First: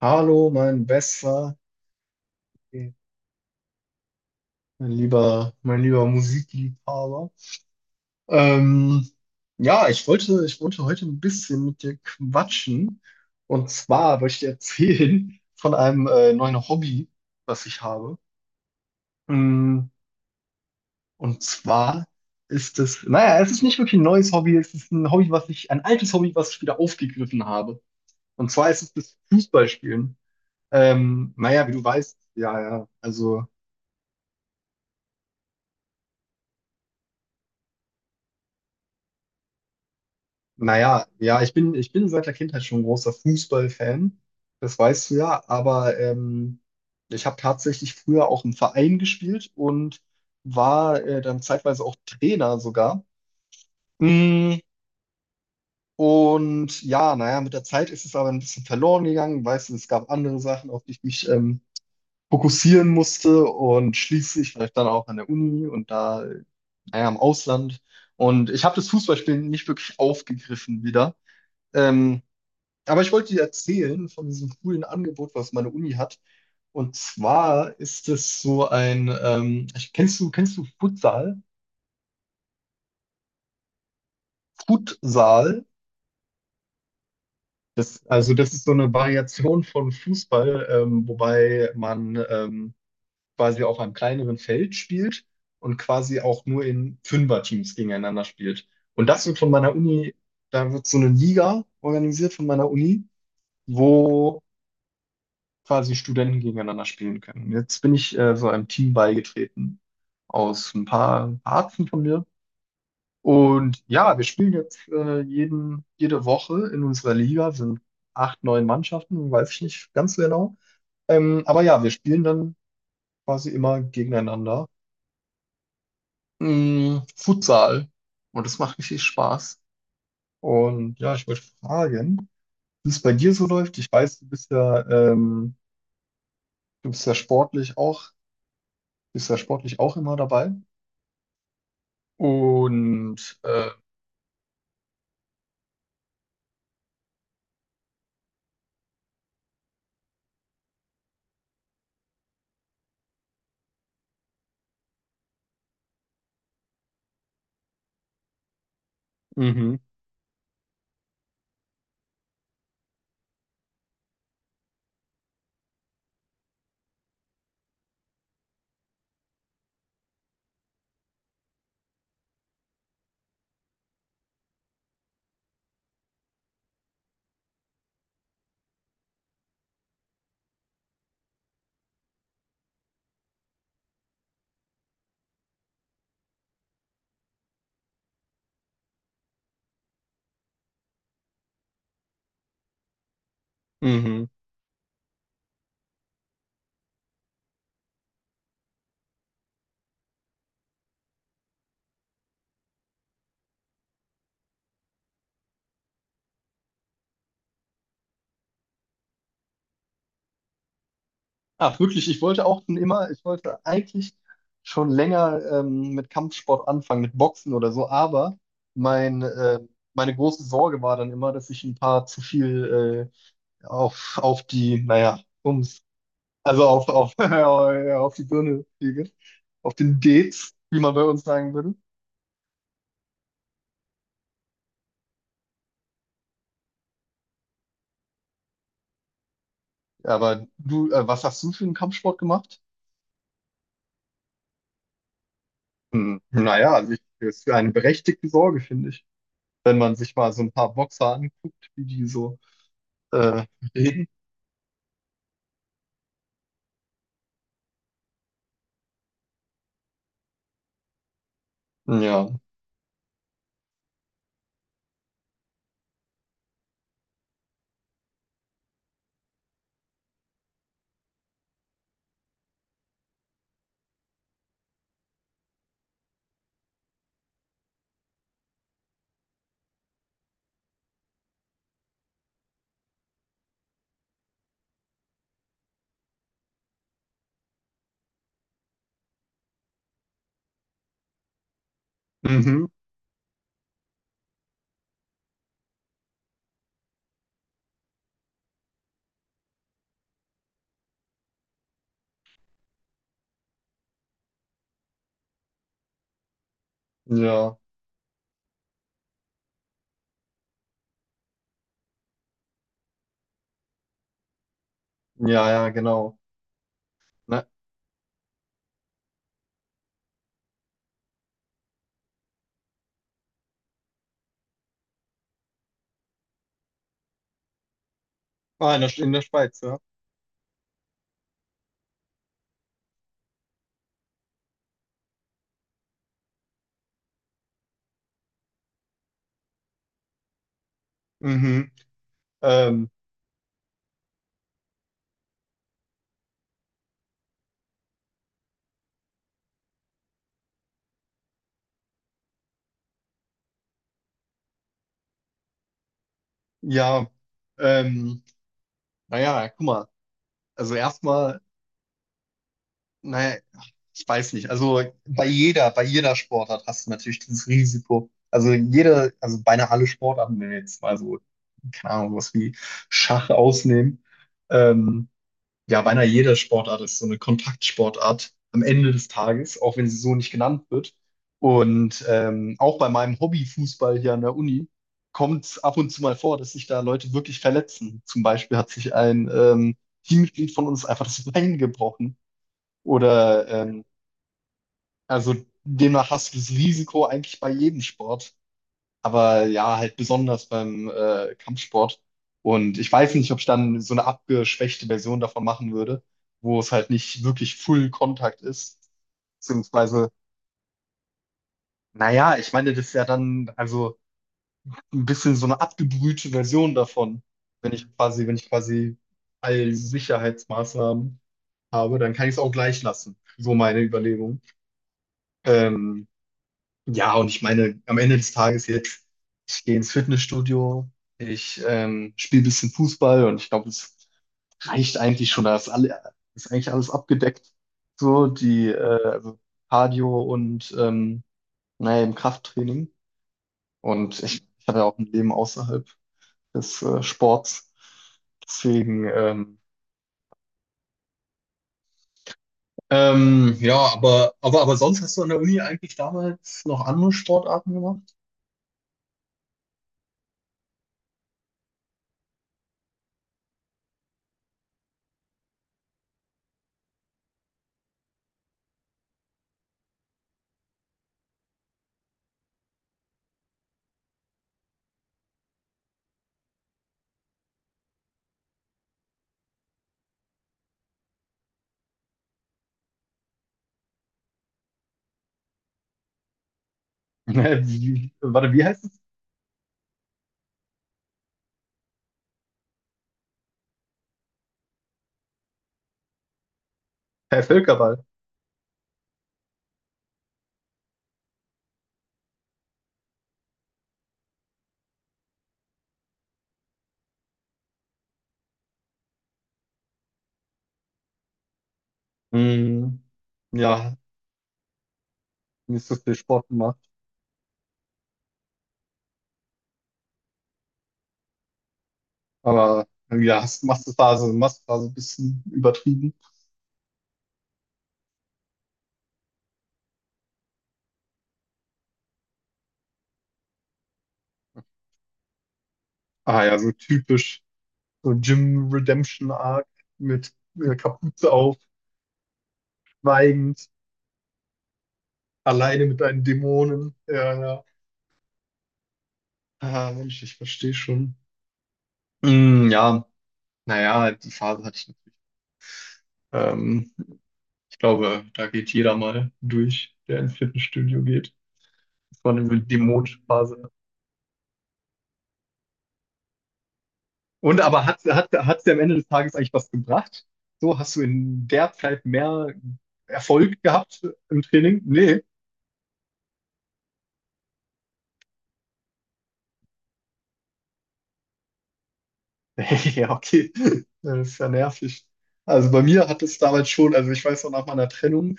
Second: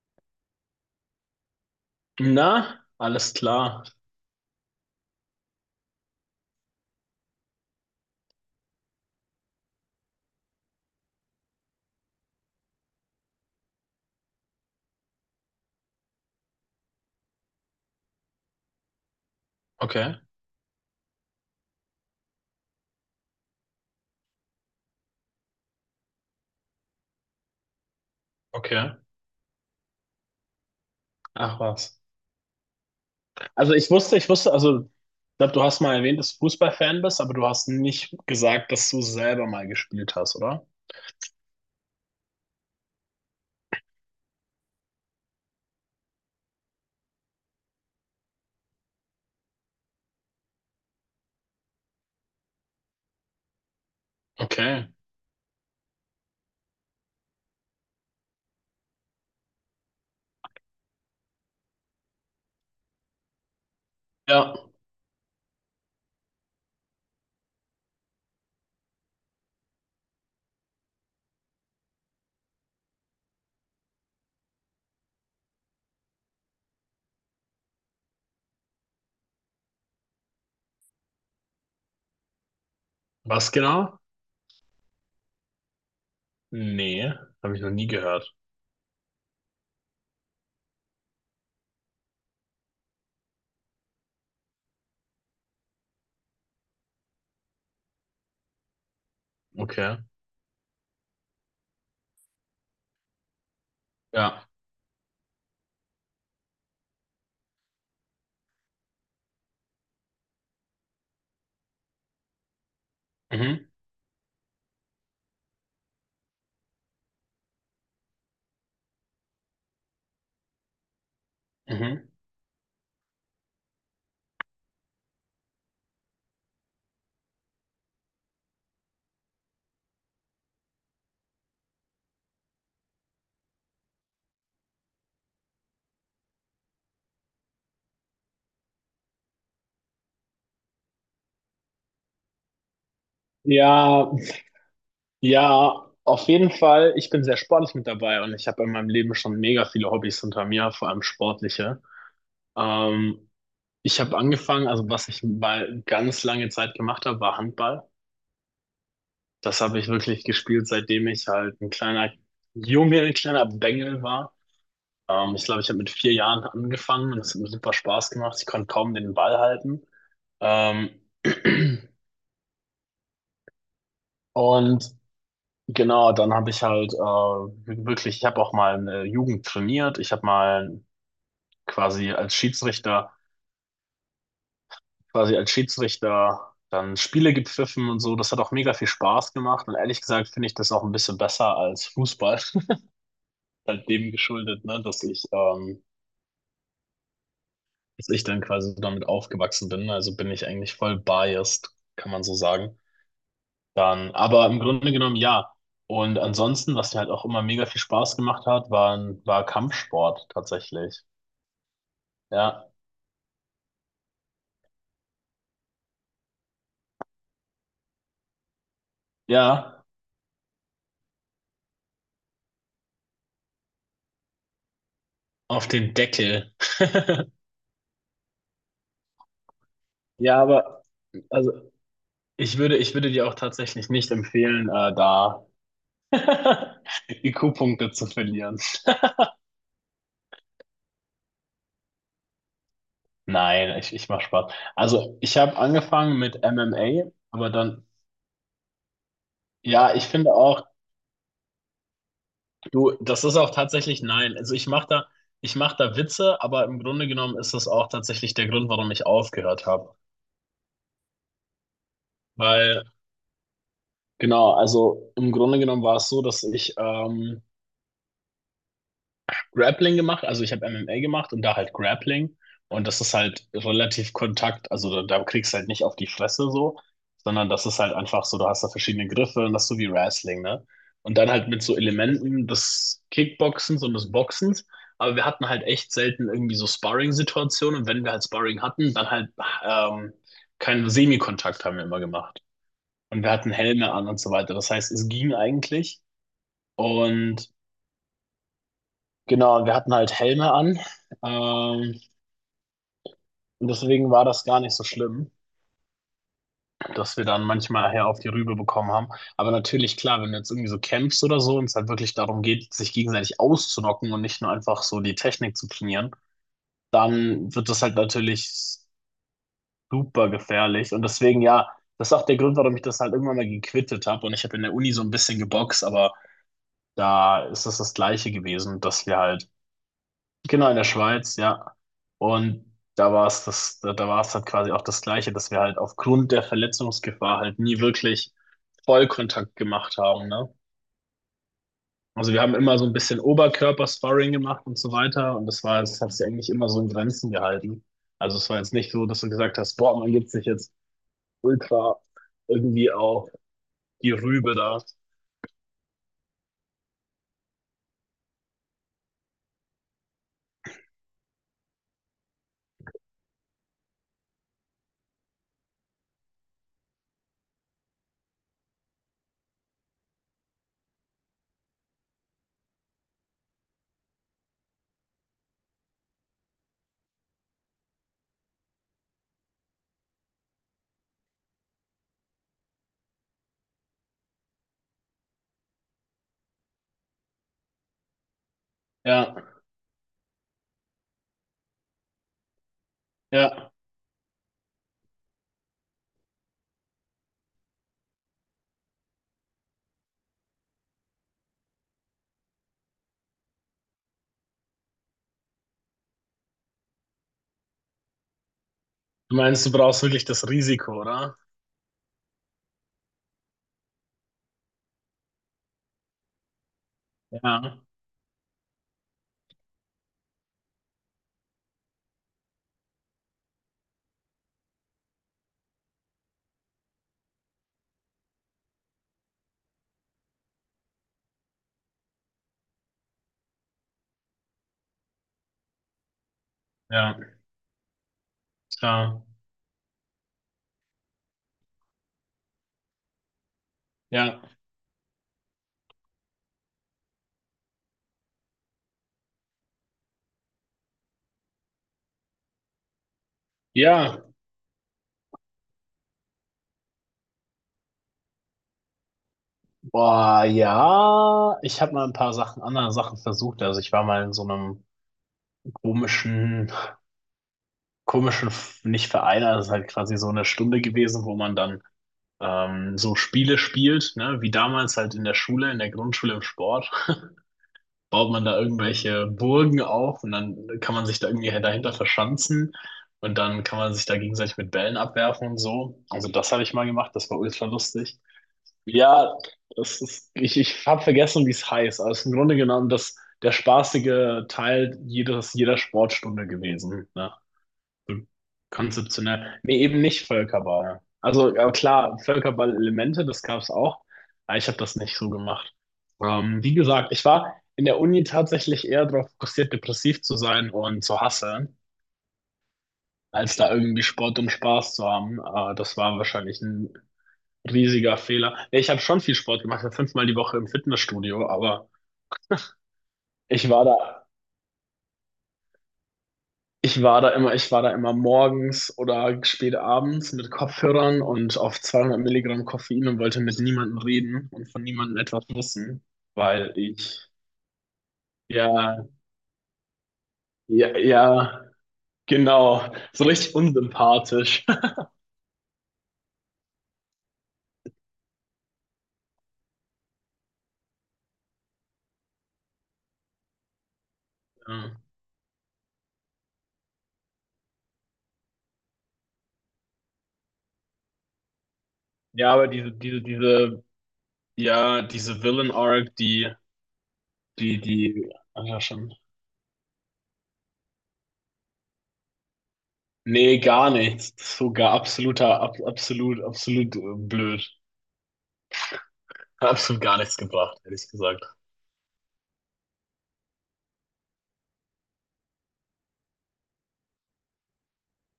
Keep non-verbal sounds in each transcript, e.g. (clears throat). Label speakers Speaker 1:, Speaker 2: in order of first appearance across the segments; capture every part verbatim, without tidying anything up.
Speaker 1: Hallo, mein bester,
Speaker 2: Na,
Speaker 1: mein
Speaker 2: alles klar.
Speaker 1: lieber, mein lieber Musikliebhaber. Ähm, ja, ich wollte, ich wollte heute ein bisschen mit dir quatschen. Und zwar wollte ich dir erzählen von einem äh, neuen Hobby, was ich habe. Mm.
Speaker 2: Okay,
Speaker 1: Und zwar ist es, naja, es ist nicht wirklich ein neues Hobby, es ist ein Hobby, was ich, ein altes Hobby, was ich wieder aufgegriffen habe. Und zwar ist
Speaker 2: okay.
Speaker 1: es das Fußballspielen. Ähm,
Speaker 2: Ach
Speaker 1: naja, wie du
Speaker 2: was.
Speaker 1: weißt, ja, ja, also.
Speaker 2: Also ich wusste, ich wusste, also ich glaube, du hast mal erwähnt, dass du Fußballfan bist, aber du hast nicht gesagt, dass du selber mal gespielt hast, oder?
Speaker 1: Naja, ja, ich bin, ich bin seit der Kindheit schon ein großer Fußballfan. Das weißt du ja, aber ähm, ich habe tatsächlich früher auch im Verein gespielt und war äh, dann zeitweise auch Trainer sogar. Mm.
Speaker 2: Okay.
Speaker 1: Und ja, naja, mit der Zeit ist es aber ein bisschen verloren gegangen. Weißt du, es gab andere Sachen, auf die ich mich ähm, fokussieren musste und schließlich
Speaker 2: Ja.
Speaker 1: vielleicht dann auch an der Uni und da, äh, naja, im Ausland. Und ich habe das Fußballspielen nicht wirklich aufgegriffen wieder. Ähm, Aber ich wollte dir erzählen von diesem coolen Angebot, was meine Uni hat. Und zwar ist es so ein, ähm, ich- kennst du, kennst du Futsal?
Speaker 2: Was genau?
Speaker 1: Futsal?
Speaker 2: Nee, habe ich noch nie
Speaker 1: Das, also
Speaker 2: gehört.
Speaker 1: das ist so eine Variation von Fußball, ähm, wobei man ähm, quasi auf einem kleineren Feld spielt und quasi auch nur in Fünferteams gegeneinander spielt. Und das wird von meiner
Speaker 2: Okay.
Speaker 1: Uni, da wird so eine Liga organisiert von meiner Uni, wo
Speaker 2: Ja.
Speaker 1: quasi Studenten gegeneinander spielen können. Jetzt bin ich äh, so einem Team beigetreten aus ein paar Ärzten von mir.
Speaker 2: Mhm.
Speaker 1: Und ja, wir spielen jetzt äh, jeden, jede Woche in unserer Liga, sind acht, neun Mannschaften, weiß ich nicht ganz so genau. Ähm, aber ja, wir
Speaker 2: Mhm.
Speaker 1: spielen dann quasi immer gegeneinander. Mm, Futsal. Und das macht richtig Spaß. Und ja, ich wollte fragen, wie es bei dir so läuft. Ich weiß, du bist ja, ähm, du bist ja sportlich auch, bist ja sportlich auch immer dabei. Und äh,
Speaker 2: Ja, ja, auf jeden Fall. Ich bin sehr sportlich mit dabei und ich habe in meinem Leben schon mega viele Hobbys hinter mir, vor allem sportliche. Ähm, Ich habe angefangen, also was ich mal ganz lange Zeit gemacht habe, war Handball. Das
Speaker 1: mhm.
Speaker 2: habe ich wirklich gespielt, seitdem ich halt ein kleiner Junge, ein kleiner Bengel war. Ähm, ich glaube, ich habe mit vier Jahren angefangen und es hat mir super Spaß gemacht. Ich konnte kaum den Ball halten. Ähm, (clears throat) und genau, dann habe ich halt äh, wirklich, ich habe auch mal eine Jugend trainiert. Ich habe mal quasi als Schiedsrichter quasi als Schiedsrichter dann Spiele gepfiffen und so. Das hat auch mega viel Spaß gemacht. Und ehrlich gesagt finde ich das auch ein bisschen besser als Fußball. (laughs) Halt dem
Speaker 1: Mhm.
Speaker 2: geschuldet, ne, dass ich, ähm, dass ich dann quasi damit aufgewachsen bin. Also bin ich eigentlich voll biased, kann man so sagen. Dann, aber im Grunde genommen ja. Und ansonsten, was mir halt auch immer mega viel Spaß gemacht hat, waren, war Kampfsport tatsächlich.
Speaker 1: Ach wirklich, ich wollte auch
Speaker 2: Ja,
Speaker 1: schon immer, ich wollte eigentlich schon länger ähm, mit Kampfsport anfangen, mit Boxen oder so, aber mein, äh,
Speaker 2: ja,
Speaker 1: meine große Sorge war dann immer, dass ich ein paar zu viel äh, auf, auf die, naja,
Speaker 2: auf
Speaker 1: ums,
Speaker 2: den Deckel.
Speaker 1: also auf, auf, (laughs) auf die Birne kriege, auf den
Speaker 2: Ja,
Speaker 1: Dates, wie
Speaker 2: aber
Speaker 1: man bei uns
Speaker 2: also
Speaker 1: sagen würde.
Speaker 2: Ich würde, ich würde dir auch tatsächlich nicht empfehlen, äh, da (laughs) I Q-Punkte zu verlieren. (laughs)
Speaker 1: Aber du, äh, was hast du für einen Kampfsport gemacht?
Speaker 2: Nein, ich, ich mache Spaß. Also, ich habe angefangen
Speaker 1: Hm,
Speaker 2: mit
Speaker 1: naja, also ich,
Speaker 2: M M A,
Speaker 1: das ist
Speaker 2: aber
Speaker 1: eine
Speaker 2: dann,
Speaker 1: berechtigte Sorge, finde ich. Wenn
Speaker 2: ja,
Speaker 1: man
Speaker 2: ich
Speaker 1: sich mal
Speaker 2: finde
Speaker 1: so ein
Speaker 2: auch,
Speaker 1: paar Boxer anguckt, wie die so
Speaker 2: du, das ist
Speaker 1: äh,
Speaker 2: auch tatsächlich
Speaker 1: reden.
Speaker 2: nein. Also, ich mache da, ich mache da Witze, aber im Grunde genommen ist das auch tatsächlich der Grund, warum ich aufgehört habe.
Speaker 1: Ja.
Speaker 2: Weil, genau, also im Grunde genommen war es so, dass ich ähm, Grappling gemacht, also ich habe M M A gemacht und da halt Grappling. Und das ist halt relativ Kontakt, also da, da kriegst du halt nicht auf die Fresse so, sondern das ist halt einfach so, du hast da verschiedene Griffe und das ist so wie Wrestling, ne? Und dann halt mit so Elementen des Kickboxens und des Boxens. Aber wir hatten halt echt selten irgendwie so Sparring-Situationen. Und wenn wir halt Sparring hatten, dann halt ähm, keinen Semikontakt haben wir immer gemacht.
Speaker 1: Mhm.
Speaker 2: Und wir hatten Helme an und so weiter. Das heißt, es ging eigentlich. Und genau, und wir hatten halt Helme an. Ähm, und deswegen war das gar nicht so schlimm, dass wir dann
Speaker 1: Ja.
Speaker 2: manchmal her auf die Rübe bekommen haben. Aber natürlich, klar, wenn du jetzt irgendwie so campst oder so und es halt wirklich darum geht, sich gegenseitig auszunocken und nicht nur einfach so die
Speaker 1: Ja,
Speaker 2: Technik zu
Speaker 1: ja,
Speaker 2: trainieren,
Speaker 1: genau. Ne?
Speaker 2: dann wird das halt natürlich super gefährlich. Und deswegen, ja, das ist auch der Grund, warum ich das halt irgendwann mal gequittet habe. Und ich habe in der Uni so ein bisschen geboxt, aber da ist es das Gleiche
Speaker 1: Ah,
Speaker 2: gewesen,
Speaker 1: in der,
Speaker 2: dass
Speaker 1: in
Speaker 2: wir
Speaker 1: der
Speaker 2: halt
Speaker 1: Schweiz, ja.
Speaker 2: genau, in der Schweiz, ja. Und da war es das, da, da war es halt quasi auch das Gleiche, dass wir halt aufgrund der Verletzungsgefahr halt nie wirklich Vollkontakt gemacht haben, ne?
Speaker 1: Mhm.
Speaker 2: Also wir haben immer so
Speaker 1: Ähm,
Speaker 2: ein bisschen Oberkörper-Sparring gemacht und so weiter und das war, das hat sich eigentlich immer so in Grenzen gehalten. Also es war jetzt nicht so, dass du gesagt hast, boah, man gibt sich jetzt ultra irgendwie auf die Rübe da.
Speaker 1: ja. Ähm, naja, guck mal. Also erstmal, naja, ich weiß nicht. Also bei jeder, bei jeder Sportart hast du natürlich dieses Risiko. Also jede, also beinahe alle Sportarten, wenn wir jetzt mal so, keine Ahnung, was wie Schach ausnehmen. Ähm, ja, beinahe jede Sportart ist so eine Kontaktsportart am Ende des Tages, auch wenn sie so nicht genannt wird. Und ähm, auch bei meinem Hobbyfußball hier an der Uni kommt es ab und zu mal vor, dass sich da Leute wirklich verletzen. Zum Beispiel hat sich ein
Speaker 2: Ja,
Speaker 1: ähm, Teammitglied von uns einfach das Bein gebrochen. Oder
Speaker 2: ja.
Speaker 1: ähm, also demnach hast du das Risiko eigentlich bei jedem Sport, aber ja, halt besonders beim äh, Kampfsport. Und ich weiß nicht, ob ich dann so eine abgeschwächte Version davon machen würde, wo es halt nicht wirklich Full Contact ist.
Speaker 2: Du meinst, du brauchst
Speaker 1: Beziehungsweise,
Speaker 2: wirklich das Risiko, oder?
Speaker 1: naja, ich meine, das ist ja dann also ein bisschen so eine abgebrühte Version davon. Wenn
Speaker 2: Ja,
Speaker 1: ich quasi, wenn ich quasi all Sicherheitsmaßnahmen habe, dann kann ich es auch gleich lassen. So meine Überlegung. Ähm, Ja, und ich meine, am Ende des Tages jetzt, ich gehe ins Fitnessstudio, ich ähm, spiele ein bisschen Fußball und ich glaube, es reicht eigentlich schon. Da ist, alle, ist eigentlich alles
Speaker 2: ja,
Speaker 1: abgedeckt. So, die äh,
Speaker 2: klar.
Speaker 1: also Cardio und ähm, naja, im Krafttraining. Und
Speaker 2: Ja.
Speaker 1: ich, ich habe ja auch ein Leben außerhalb des äh, Sports. Deswegen, ähm, ähm, ja,
Speaker 2: Ja,
Speaker 1: aber, aber, aber sonst hast du an der Uni eigentlich damals noch andere Sportarten gemacht?
Speaker 2: boah, ja, ich habe mal ein paar Sachen, andere Sachen versucht. Also ich war mal in so einem komischen, komischen, nicht Verein, also es ist halt quasi so eine Stunde gewesen, wo man dann ähm, so Spiele spielt, ne? Wie damals halt in der Schule, in der Grundschule im Sport, baut man da irgendwelche Burgen auf und dann kann man sich da irgendwie dahinter verschanzen und dann kann man sich da gegenseitig mit Bällen abwerfen und so. Also das habe ich mal gemacht, das war
Speaker 1: (laughs)
Speaker 2: ultra
Speaker 1: Wie,
Speaker 2: lustig.
Speaker 1: warte, wie heißt es?
Speaker 2: Ja, das ist, ich, ich habe vergessen, wie es heißt. Also im Grunde genommen das, der spaßige Teil jedes, jeder Sportstunde gewesen. Ne?
Speaker 1: Herr Völkerball.
Speaker 2: So konzeptionell. Nee, eben nicht Völkerball. Also ja, klar, Völkerball-Elemente, das gab es auch, aber ich habe das nicht so gemacht. Ähm, wie gesagt, ich war in der Uni tatsächlich eher darauf fokussiert, depressiv zu sein und zu hasseln,
Speaker 1: Hm,
Speaker 2: als da
Speaker 1: ja,
Speaker 2: irgendwie Sport und Spaß zu haben. Äh,
Speaker 1: nicht so
Speaker 2: das
Speaker 1: viel
Speaker 2: war
Speaker 1: Sport
Speaker 2: wahrscheinlich
Speaker 1: gemacht.
Speaker 2: ein riesiger Fehler. Ja, ich habe schon viel Sport gemacht, ich war fünfmal die Woche im Fitnessstudio, aber
Speaker 1: Aber ja, hast
Speaker 2: ich war da,
Speaker 1: Massephase, Massephase ein bisschen übertrieben.
Speaker 2: ich war da immer, ich war da immer morgens oder spät abends mit Kopfhörern und auf zweihundert Milligramm Koffein und wollte mit niemandem reden und von niemandem etwas wissen,
Speaker 1: Ah ja, so
Speaker 2: weil ich,
Speaker 1: typisch, so Jim
Speaker 2: ja,
Speaker 1: Redemption Arc mit äh,
Speaker 2: ja,
Speaker 1: Kapuze auf,
Speaker 2: ja, genau, so richtig
Speaker 1: schweigend,
Speaker 2: unsympathisch. (laughs)
Speaker 1: alleine mit deinen Dämonen. Ja, ja. Ah, Mensch, ich verstehe schon. Hm, ja, naja, die Phase hatte ich
Speaker 2: Ja,
Speaker 1: natürlich. Ähm, ich glaube, da geht jeder mal durch, der ins Fitnessstudio geht. Das war
Speaker 2: ja,
Speaker 1: eine
Speaker 2: aber diese,
Speaker 1: dämonische
Speaker 2: diese,
Speaker 1: Phase.
Speaker 2: diese, ja, diese Villain-Arc, die,
Speaker 1: Und
Speaker 2: die,
Speaker 1: aber hat hat
Speaker 2: die,
Speaker 1: hat's
Speaker 2: ach
Speaker 1: dir am
Speaker 2: ja,
Speaker 1: Ende des
Speaker 2: schon.
Speaker 1: Tages eigentlich was gebracht? So, hast du in der Zeit mehr
Speaker 2: Nee,
Speaker 1: Erfolg
Speaker 2: gar
Speaker 1: gehabt
Speaker 2: nichts.
Speaker 1: im
Speaker 2: Das ist
Speaker 1: Training?
Speaker 2: sogar
Speaker 1: Nee.
Speaker 2: absoluter, ab, absolut, absolut äh, blöd. Hat absolut gar nichts gebracht, ehrlich gesagt.
Speaker 1: (laughs) Ja, okay. Das ist ja nervig. Also bei mir hat es damals schon, also ich weiß noch, nach meiner Trennung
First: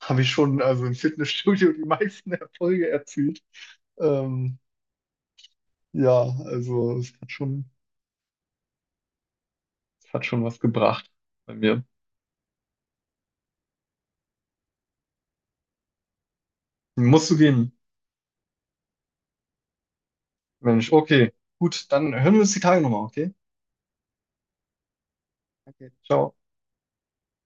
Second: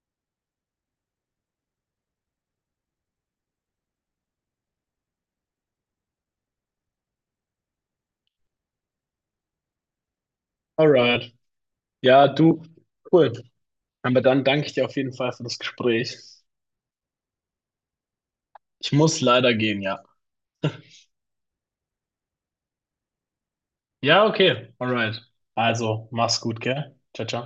Speaker 1: habe ich schon also im Fitnessstudio die meisten (laughs) Erfolge erzielt. Ähm, ja, also es hat schon, es hat schon was gebracht
Speaker 2: Alright.
Speaker 1: bei mir.
Speaker 2: Ja, du, cool. Aber dann danke ich dir auf jeden Fall für das Gespräch.
Speaker 1: Musst du gehen,
Speaker 2: Ich muss leider gehen, ja.
Speaker 1: Mensch. Okay, gut, dann hören wir uns die Tage nochmal, okay?
Speaker 2: Ja, okay. Alright.
Speaker 1: Okay.
Speaker 2: Also,
Speaker 1: Ciao.
Speaker 2: mach's gut, gell? Ciao, ciao.